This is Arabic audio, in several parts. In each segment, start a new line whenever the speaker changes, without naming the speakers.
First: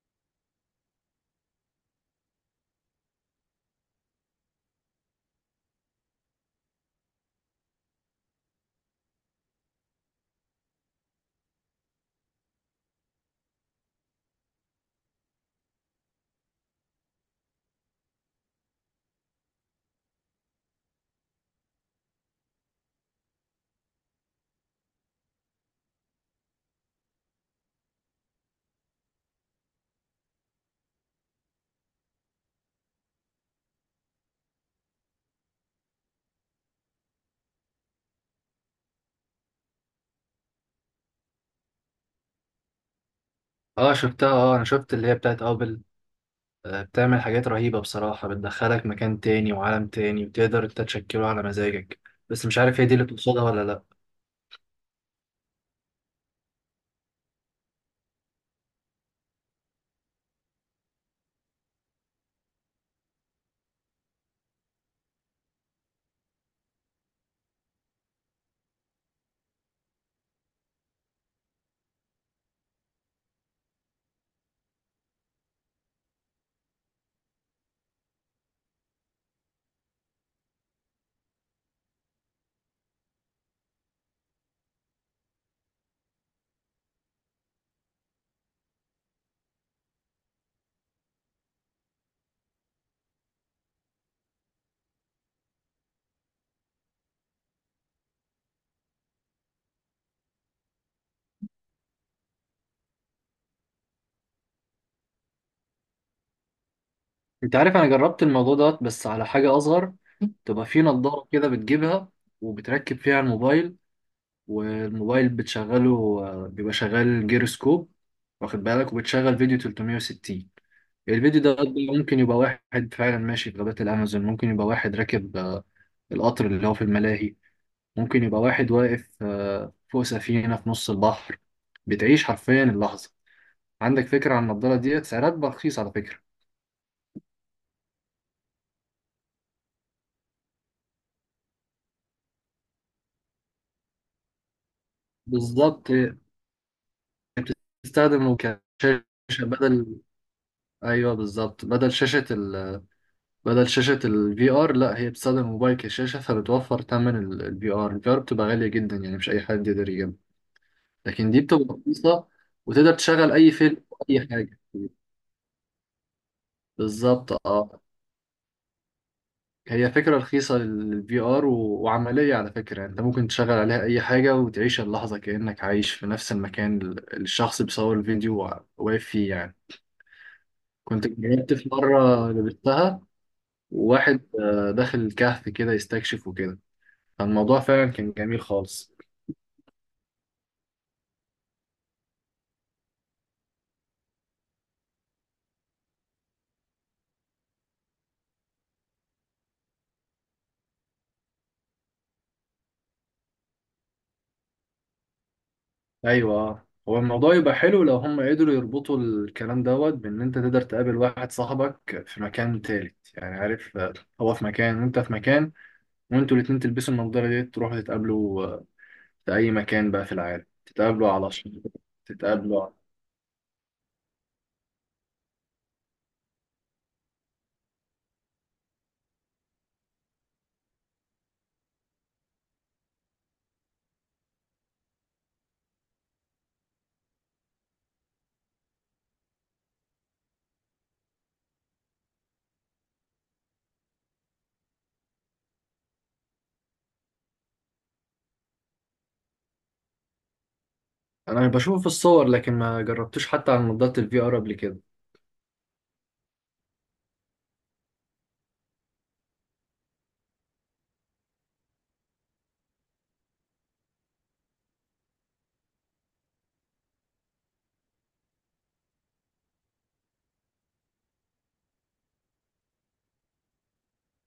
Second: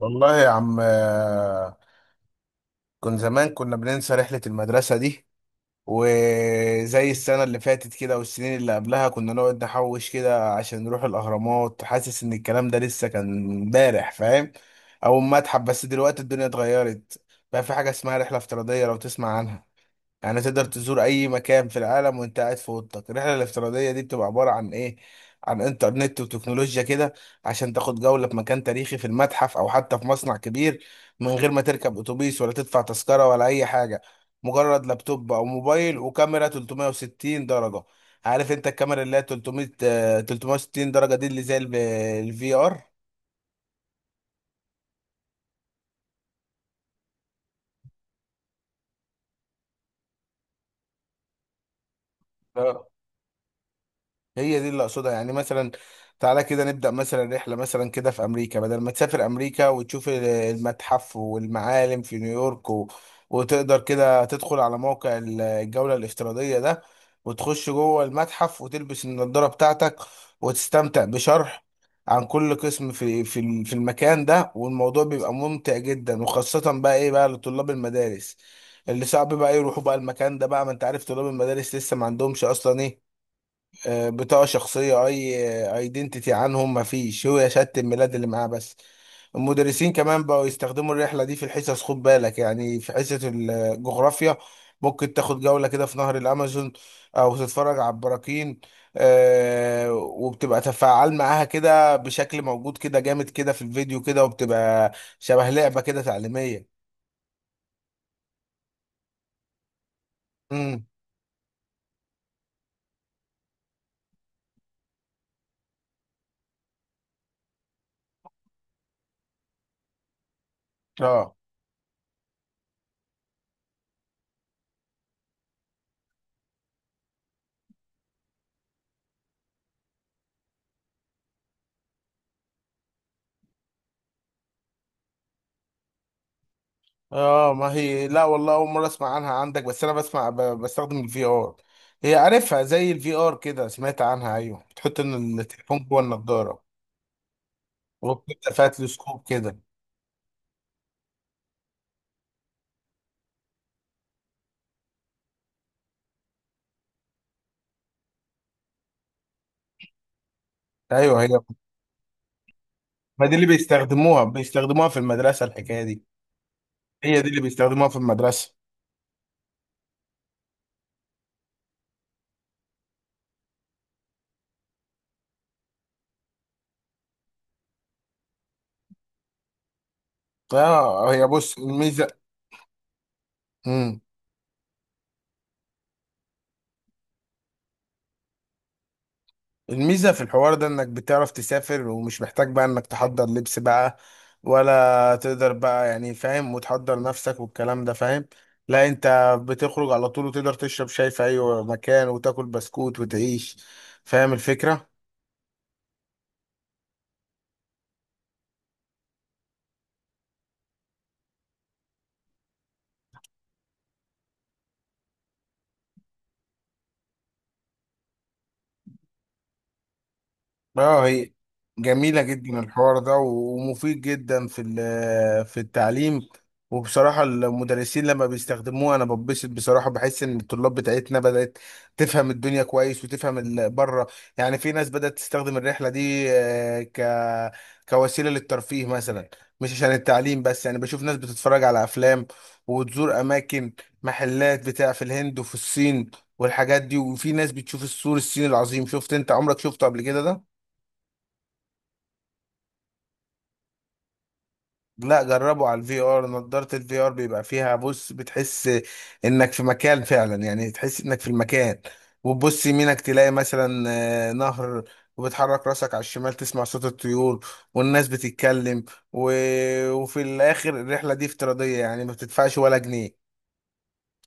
والله يا عم كنت زمان كنا بننسى رحلة المدرسة دي، وزي السنة اللي فاتت كده والسنين اللي قبلها كنا نقعد نحوش كده عشان نروح الأهرامات، حاسس إن الكلام ده لسه كان امبارح فاهم، أو المتحف. بس دلوقتي الدنيا اتغيرت، بقى في حاجة اسمها رحلة افتراضية، لو تسمع عنها يعني تقدر تزور اي مكان في العالم وانت قاعد في اوضتك. الرحله الافتراضيه دي بتبقى عباره عن ايه؟ عن انترنت وتكنولوجيا كده، عشان تاخد جوله في مكان تاريخي في المتحف او حتى في مصنع كبير، من غير ما تركب اتوبيس ولا تدفع تذكره ولا اي حاجه. مجرد لابتوب او موبايل وكاميرا 360 درجه. عارف انت الكاميرا اللي هي 300 360 درجه دي اللي زي الفي
اه شفتها اه انا شفت اللي هي بتاعت ابل بتعمل حاجات رهيبة بصراحة، بتدخلك مكان تاني وعالم تاني وتقدر انت تشكله على مزاجك. بس مش
ار،
عارف هي دي اللي تقصدها ولا لا.
هي دي اللي اقصدها. يعني مثلا تعالى كده نبدأ مثلا رحلة مثلا كده في أمريكا، بدل ما تسافر أمريكا وتشوف المتحف والمعالم في نيويورك وتقدر كده تدخل على موقع الجولة الافتراضية ده، وتخش جوه المتحف وتلبس النضارة بتاعتك، وتستمتع بشرح عن كل قسم في في المكان ده. والموضوع بيبقى ممتع جدا، وخاصة بقى ايه بقى لطلاب المدارس اللي صعب بقى يروحوا بقى المكان ده بقى. ما انت عارف طلاب المدارس لسه ما عندهمش اصلا ايه؟ بطاقة شخصية، أي ايدنتيتي عنهم مفيش، هو شهادة الميلاد اللي معاه بس. المدرسين كمان بقوا يستخدموا الرحلة دي في الحصص، خد بالك يعني في حصة الجغرافيا ممكن تاخد جولة كده في نهر الأمازون، أو تتفرج على البراكين، وبتبقى تفاعل معاها كده بشكل موجود كده جامد كده في الفيديو كده، وبتبقى شبه لعبة كده تعليمية.
انت عارف انا جربت الموضوع دوت بس على حاجة اصغر. تبقى في
امم
نظارة كده بتجيبها وبتركب فيها الموبايل، والموبايل بتشغله، بيبقى شغال جيروسكوب، واخد بالك؟ وبتشغل فيديو 360.
اه،
الفيديو ده ممكن يبقى واحد فعلا ماشي في غابات الأمازون، ممكن يبقى واحد راكب القطر اللي هو في الملاهي، ممكن يبقى واحد واقف فوق سفينة في نص البحر. بتعيش حرفيا اللحظة. عندك فكرة عن النضارة ديت؟ سعرها بقى رخيص على فكرة.
اه ما هي لا والله اول مره اسمع عنها عندك. بس انا بسمع بستخدم الفي ار، هي عارفها زي الفي ار كده، سمعت عنها. ايوه، بتحط إن التليفون
بالظبط
جوه
آه،
النضاره،
بتستخدم
وبتبقى فيها تلسكوب
كشاشة
كده.
بدل. أيوه بالظبط، بدل شاشة بدل شاشة الفي آر. لا، هي بتستخدم الموبايل كشاشة، فبتوفر تمن الفي آر. الفي آر بتبقى غالية جدا، يعني مش أي حد يقدر يجيبها،
ايوه هي،
لكن دي بتبقى رخيصة وتقدر
ما
تشغل
دي اللي
أي فيلم أو
بيستخدموها
أي حاجة.
بيستخدموها في المدرسه، الحكايه دي، هي دي
بالظبط
اللي
اه.
بيستخدموها في المدرسه.
هي فكرة رخيصة للفي ار وعملية على فكرة، يعني انت ممكن تشغل عليها اي حاجة وتعيش اللحظة كأنك عايش في نفس المكان اللي الشخص بيصور الفيديو واقف فيه يعني. كنت
اه هي،
جربت
بص
في
الميزه،
مرة لبستها،
مم.
وواحد داخل الكهف كده يستكشف وكده، فالموضوع فعلا كان جميل خالص.
الميزة في الحوار ده انك بتعرف تسافر، ومش محتاج بقى انك تحضر لبس بقى، ولا تقدر بقى يعني فاهم، وتحضر نفسك والكلام ده فاهم. لا انت بتخرج على طول، وتقدر تشرب شاي في اي مكان وتاكل بسكوت وتعيش، فاهم الفكرة.
ايوه آه. هو الموضوع يبقى حلو لو هم قدروا يربطوا الكلام دوت بان انت تقدر تقابل واحد صاحبك في مكان تالت، يعني عارف، هو في مكان وانت في مكان، وانتوا الاتنين تلبسوا النضارة دي تروحوا تتقابلوا، في أي مكان بقى في العالم.
اه
تتقابلوا على
هي جميلة جدا
تتقابلوا على...
الحوار ده ومفيد جدا في في التعليم. وبصراحة المدرسين لما بيستخدموها أنا ببسط بصراحة، بحس إن الطلاب بتاعتنا بدأت تفهم الدنيا كويس، وتفهم بره. يعني في ناس بدأت تستخدم الرحلة دي آه، ك كوسيلة للترفيه مثلا، مش عشان التعليم بس، يعني بشوف ناس بتتفرج على أفلام وتزور أماكن، محلات بتاع في الهند وفي الصين والحاجات دي. وفي ناس بتشوف السور الصيني العظيم، شفت أنت عمرك شفته قبل كده ده؟
أنا بشوفه في الصور لكن ما جربتوش حتى على نظارة الفي آر قبل كده.
لا، جربوا على الفي ار، نضارة الفي ار بيبقى فيها بص بتحس انك في مكان فعلا، يعني تحس انك في المكان، وتبص يمينك تلاقي مثلا نهر، وبتحرك راسك على الشمال تسمع صوت الطيور والناس بتتكلم و... وفي الاخر الرحلة دي افتراضية يعني ما بتدفعش ولا جنيه.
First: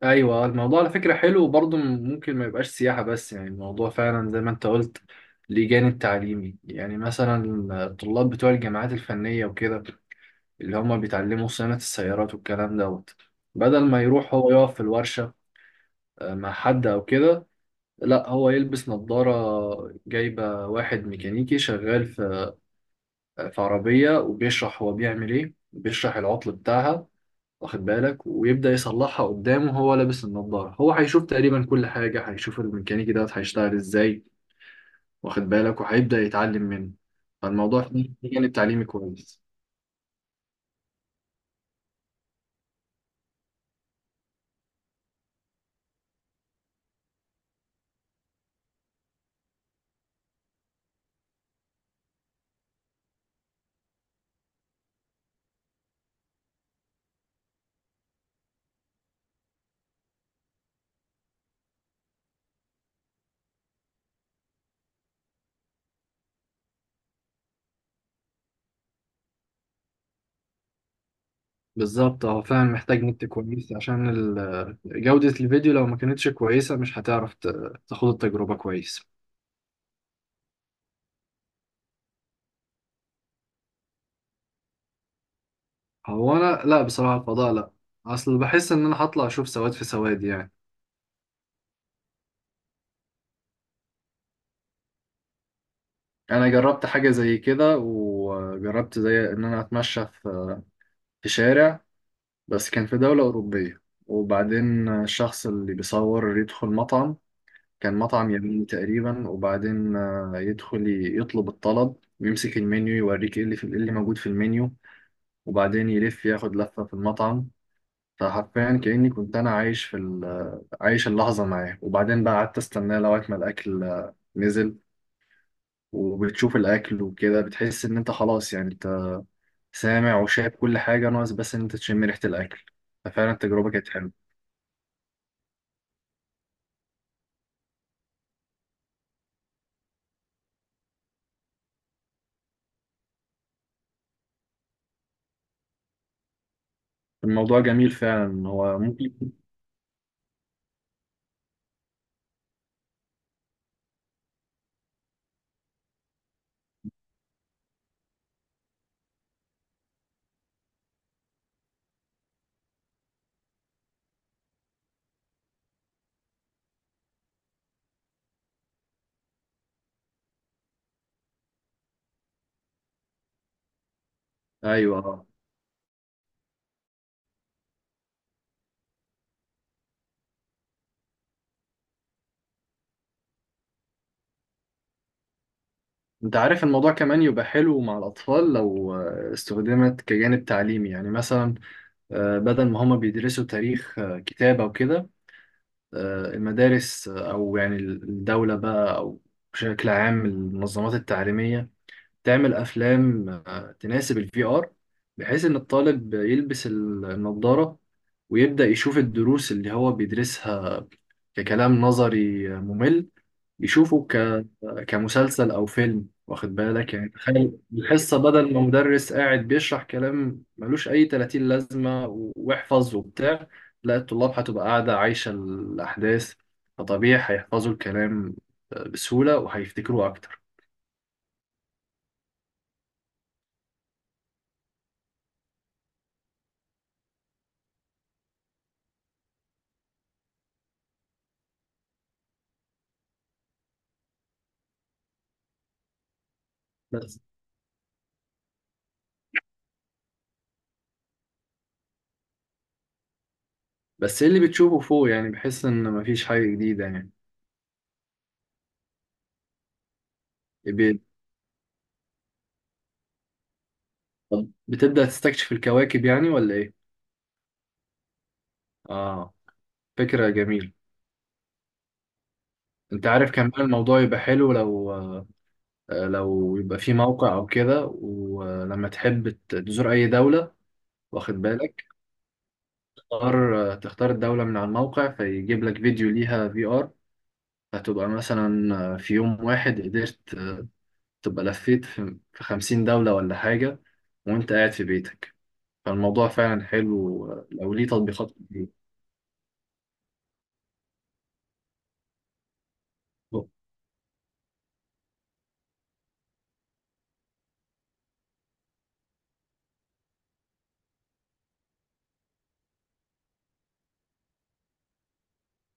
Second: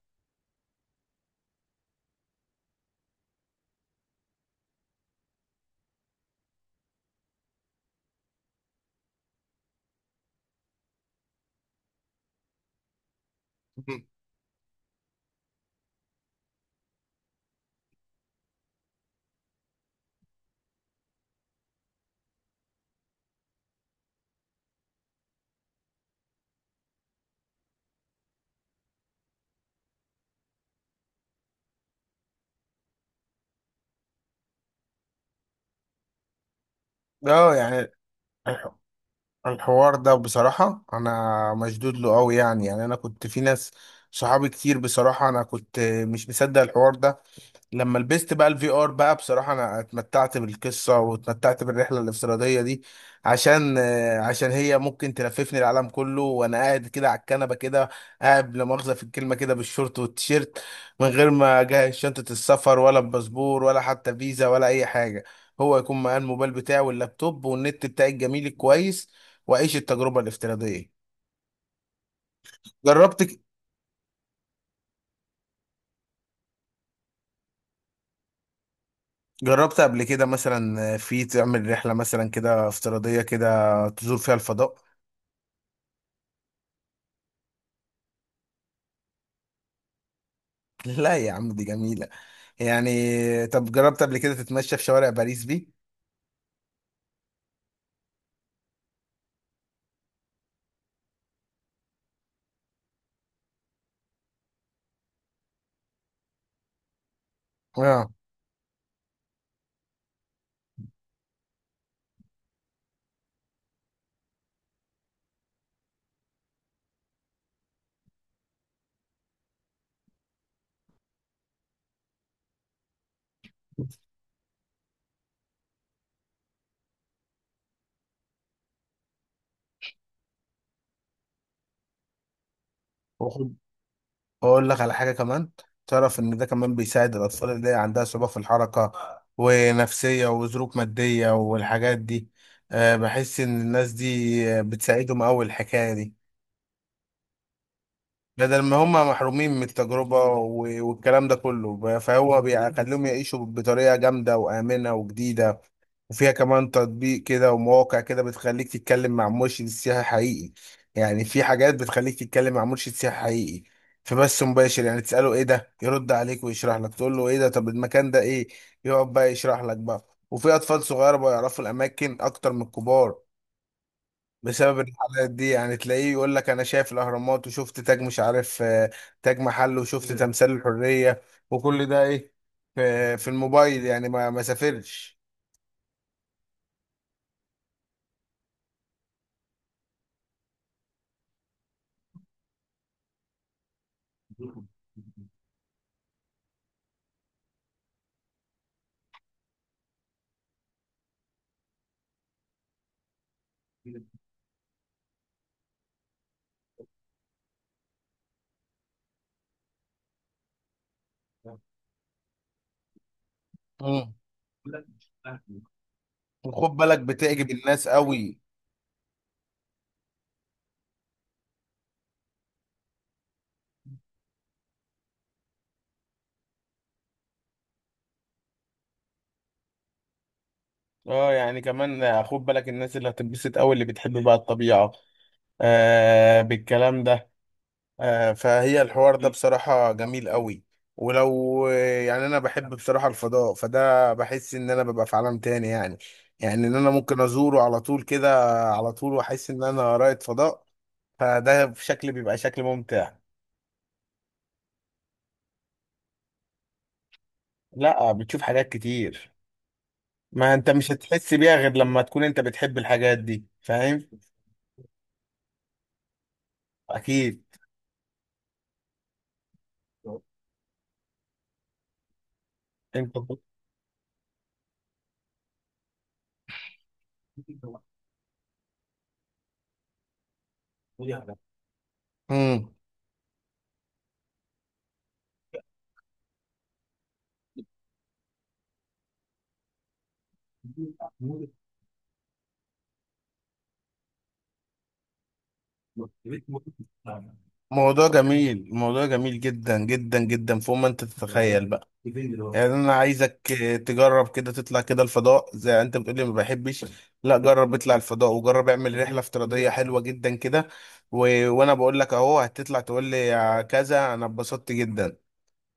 أيوة، الموضوع على فكرة حلو، وبرضه ممكن ما يبقاش سياحة بس، يعني الموضوع فعلا زي ما أنت قلت ليه جانب تعليمي. يعني مثلا الطلاب بتوع الجامعات الفنية وكده، اللي هما بيتعلموا صيانة السيارات والكلام دوت، بدل ما يروح هو يقف في الورشة مع حد أو كده، لا، هو يلبس نظارة جايبة واحد ميكانيكي شغال في عربية وبيشرح هو بيعمل إيه، بيشرح العطل بتاعها، واخد بالك؟ ويبدأ يصلحها قدامه وهو لابس النظارة. هو هيشوف تقريبا كل حاجة، هيشوف الميكانيكي دوت هيشتغل إزاي، واخد بالك؟ وهيبدأ يتعلم منه.
اه
فالموضوع
يعني
فيه جانب
الح-
تعليمي كويس.
الحوار ده بصراحة أنا مشدود له أوي، يعني أنا كنت في ناس صحابي كتير بصراحة، أنا كنت مش مصدق الحوار ده، لما لبست بقى الفي ار بقى بصراحة انا اتمتعت بالقصة، واتمتعت بالرحلة الافتراضية دي، عشان عشان هي ممكن تلففني العالم كله وانا قاعد كده على الكنبة كده، قاعد لا مؤاخذة في الكلمة كده بالشورت والتيشيرت، من غير ما اجهز شنطة السفر ولا الباسبور ولا حتى فيزا ولا اي حاجة. هو يكون معاه الموبايل بتاعي واللابتوب والنت بتاعي الجميل الكويس، واعيش التجربة الافتراضية.
بالظبط، هو فعلا محتاج نت
جربت،
كويس، عشان جودة الفيديو لو ما كانتش كويسة مش هتعرف تاخد التجربة كويس.
جربت قبل كده مثلا في تعمل رحلة مثلا كده افتراضية كده تزور فيها الفضاء؟
هو أنا لا بصراحة الفضاء لا، أصل بحس إن أنا هطلع أشوف سواد في سواد يعني.
لا يا عم دي جميلة يعني. طب جربت قبل كده تتمشى في شوارع باريس دي؟
انا جربت حاجه زي كده، وجربت زي ان انا اتمشى في شارع، بس كان في دوله اوروبيه، وبعدين الشخص اللي بيصور يدخل مطعم. كان
اه
مطعم يمين تقريبا، وبعدين يدخل يطلب الطلب ويمسك المنيو، يوريك ايه اللي في، إيه اللي موجود في المنيو، وبعدين يلف ياخد لفه في المطعم. فحرفيا كأني كنت انا عايش في عايش اللحظه معاه، وبعدين بقى قعدت استناه لغايه ما الاكل، نزل. وبتشوف الاكل وكده، بتحس ان انت خلاص، يعني سامع وشايف كل حاجة، ناقص بس إن أنت تشم ريحة الأكل. ففعلا
وخد،
التجربة كانت حلوة.
اقول لك على حاجة كمان، تعرف ان ده كمان بيساعد الاطفال اللي عندها صعوبة في الحركة ونفسية وظروف مادية والحاجات دي. أه بحس ان الناس دي بتساعدهم اوي الحكاية دي،
الموضوع جميل فعلا،
بدل ما
هو
هم
ممكن.
محرومين من التجربة والكلام ده كله فهو بيخليهم يعيشوا بطريقة جامدة وآمنة وجديدة. وفيها كمان تطبيق كده ومواقع كده بتخليك تتكلم مع مرشد سياحي حقيقي، يعني في حاجات بتخليك تتكلم مع مرشد سياحي حقيقي في بث مباشر، يعني تسأله ايه ده يرد عليك ويشرح لك، تقول له ايه ده طب المكان ده ايه يقعد بقى يشرح لك بقى. وفي اطفال صغيره بقى يعرفوا الاماكن اكتر من الكبار بسبب
أيوه آه.
الحلقات دي، يعني تلاقيه يقول لك انا شايف الاهرامات، وشفت تاج مش عارف تاج محل، وشفت تمثال الحرية، وكل ده ايه في في الموبايل يعني، ما سافرش.
أنت عارف الموضوع كمان يبقى حلو مع الأطفال لو استخدمت كجانب تعليمي. يعني مثلا، بدل ما هما بيدرسوا تاريخ، كتاب أو كده، المدارس، أو يعني الدولة بقى، أو بشكل عام المنظمات التعليمية، تعمل افلام تناسب الفي ار، بحيث ان الطالب يلبس النظارة ويبدأ يشوف الدروس اللي هو بيدرسها ككلام نظري ممل، يشوفه
مم.
كمسلسل او فيلم، واخد
وخد
بالك؟
بالك
يعني
بتعجب
تخيل
الناس
الحصة
قوي.
بدل ما مدرس قاعد بيشرح كلام ملوش اي 30 لازمة واحفظ وبتاع، لا، الطلاب هتبقى قاعدة عايشة الاحداث، فطبيعي هيحفظوا الكلام بسهولة، وهيفتكروه اكتر.
اه يعني كمان خد بالك الناس اللي هتنبسط قوي، اللي بتحب بقى الطبيعة آه بالكلام ده. فهي الحوار ده بصراحة جميل قوي، ولو يعني أنا بحب بصراحة الفضاء فده بحس إن أنا ببقى في عالم تاني يعني، يعني إن أنا ممكن أزوره على طول كده، على طول، وأحس إن أنا رائد فضاء، فده في شكل بيبقى شكل ممتع.
بس ايه اللي بتشوفه فوق، يعني بحس ان مفيش حاجة جديدة يعني.
لا بتشوف حاجات كتير، ما أنت مش
ب-
هتحس بيها غير لما تكون أنت بتحب الحاجات دي، فاهم.
طب بتبدأ تستكشف الكواكب يعني ولا ايه؟
أكيد.
اه، فكرة جميلة. انت
أنت
عارف كمان الموضوع يبقى حلو لو، لو يبقى في موقع او كده، ولما تحب تزور اي دولة، واخد بالك؟ تختار، تختار الدولة من على الموقع فيجيب لك فيديو ليها في ار. هتبقى مثلا، في يوم واحد قدرت، تبقى
مم.
لفيت في 50 دولة ولا حاجة، وانت قاعد في بيتك. فالموضوع فعلا حلو لو ليه
موضوع
تطبيقات كتير.
جميل، موضوع جميل جدا جدا جدا فوق ما انت تتخيل بقى. يعني انا عايزك تجرب كده تطلع كده الفضاء، زي انت بتقولي ما بحبش، لا جرب اطلع الفضاء، وجرب اعمل رحله افتراضيه حلوه جدا كده وانا بقول لك اهو هتطلع تقول لي يا كذا انا اتبسطت جدا،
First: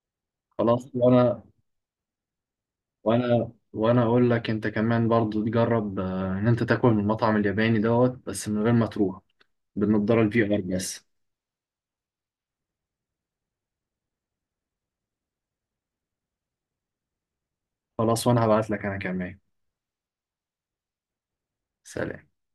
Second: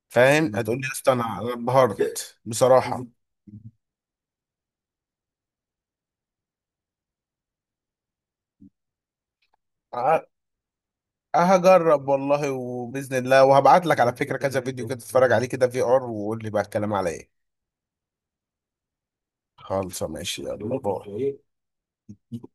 فاهم، هتقول لي
خلاص.
يا اسطى انا
وانا
اتبهرت بصراحه.
وانا وانا اقول لك انت كمان برضو تجرب، ان انت تاكل من المطعم الياباني دوت بس من غير ما تروح، بالنضاره
ه-
الفي ار بس.
هجرب والله، وباذن الله وهبعت لك على فكره كذا فيديو كده تتفرج عليه كده في ار، وقول لي بقى الكلام على ايه.
خلاص، وانا هبعت لك انا كمان.
خالص ماشي، يلا باي.
سلام.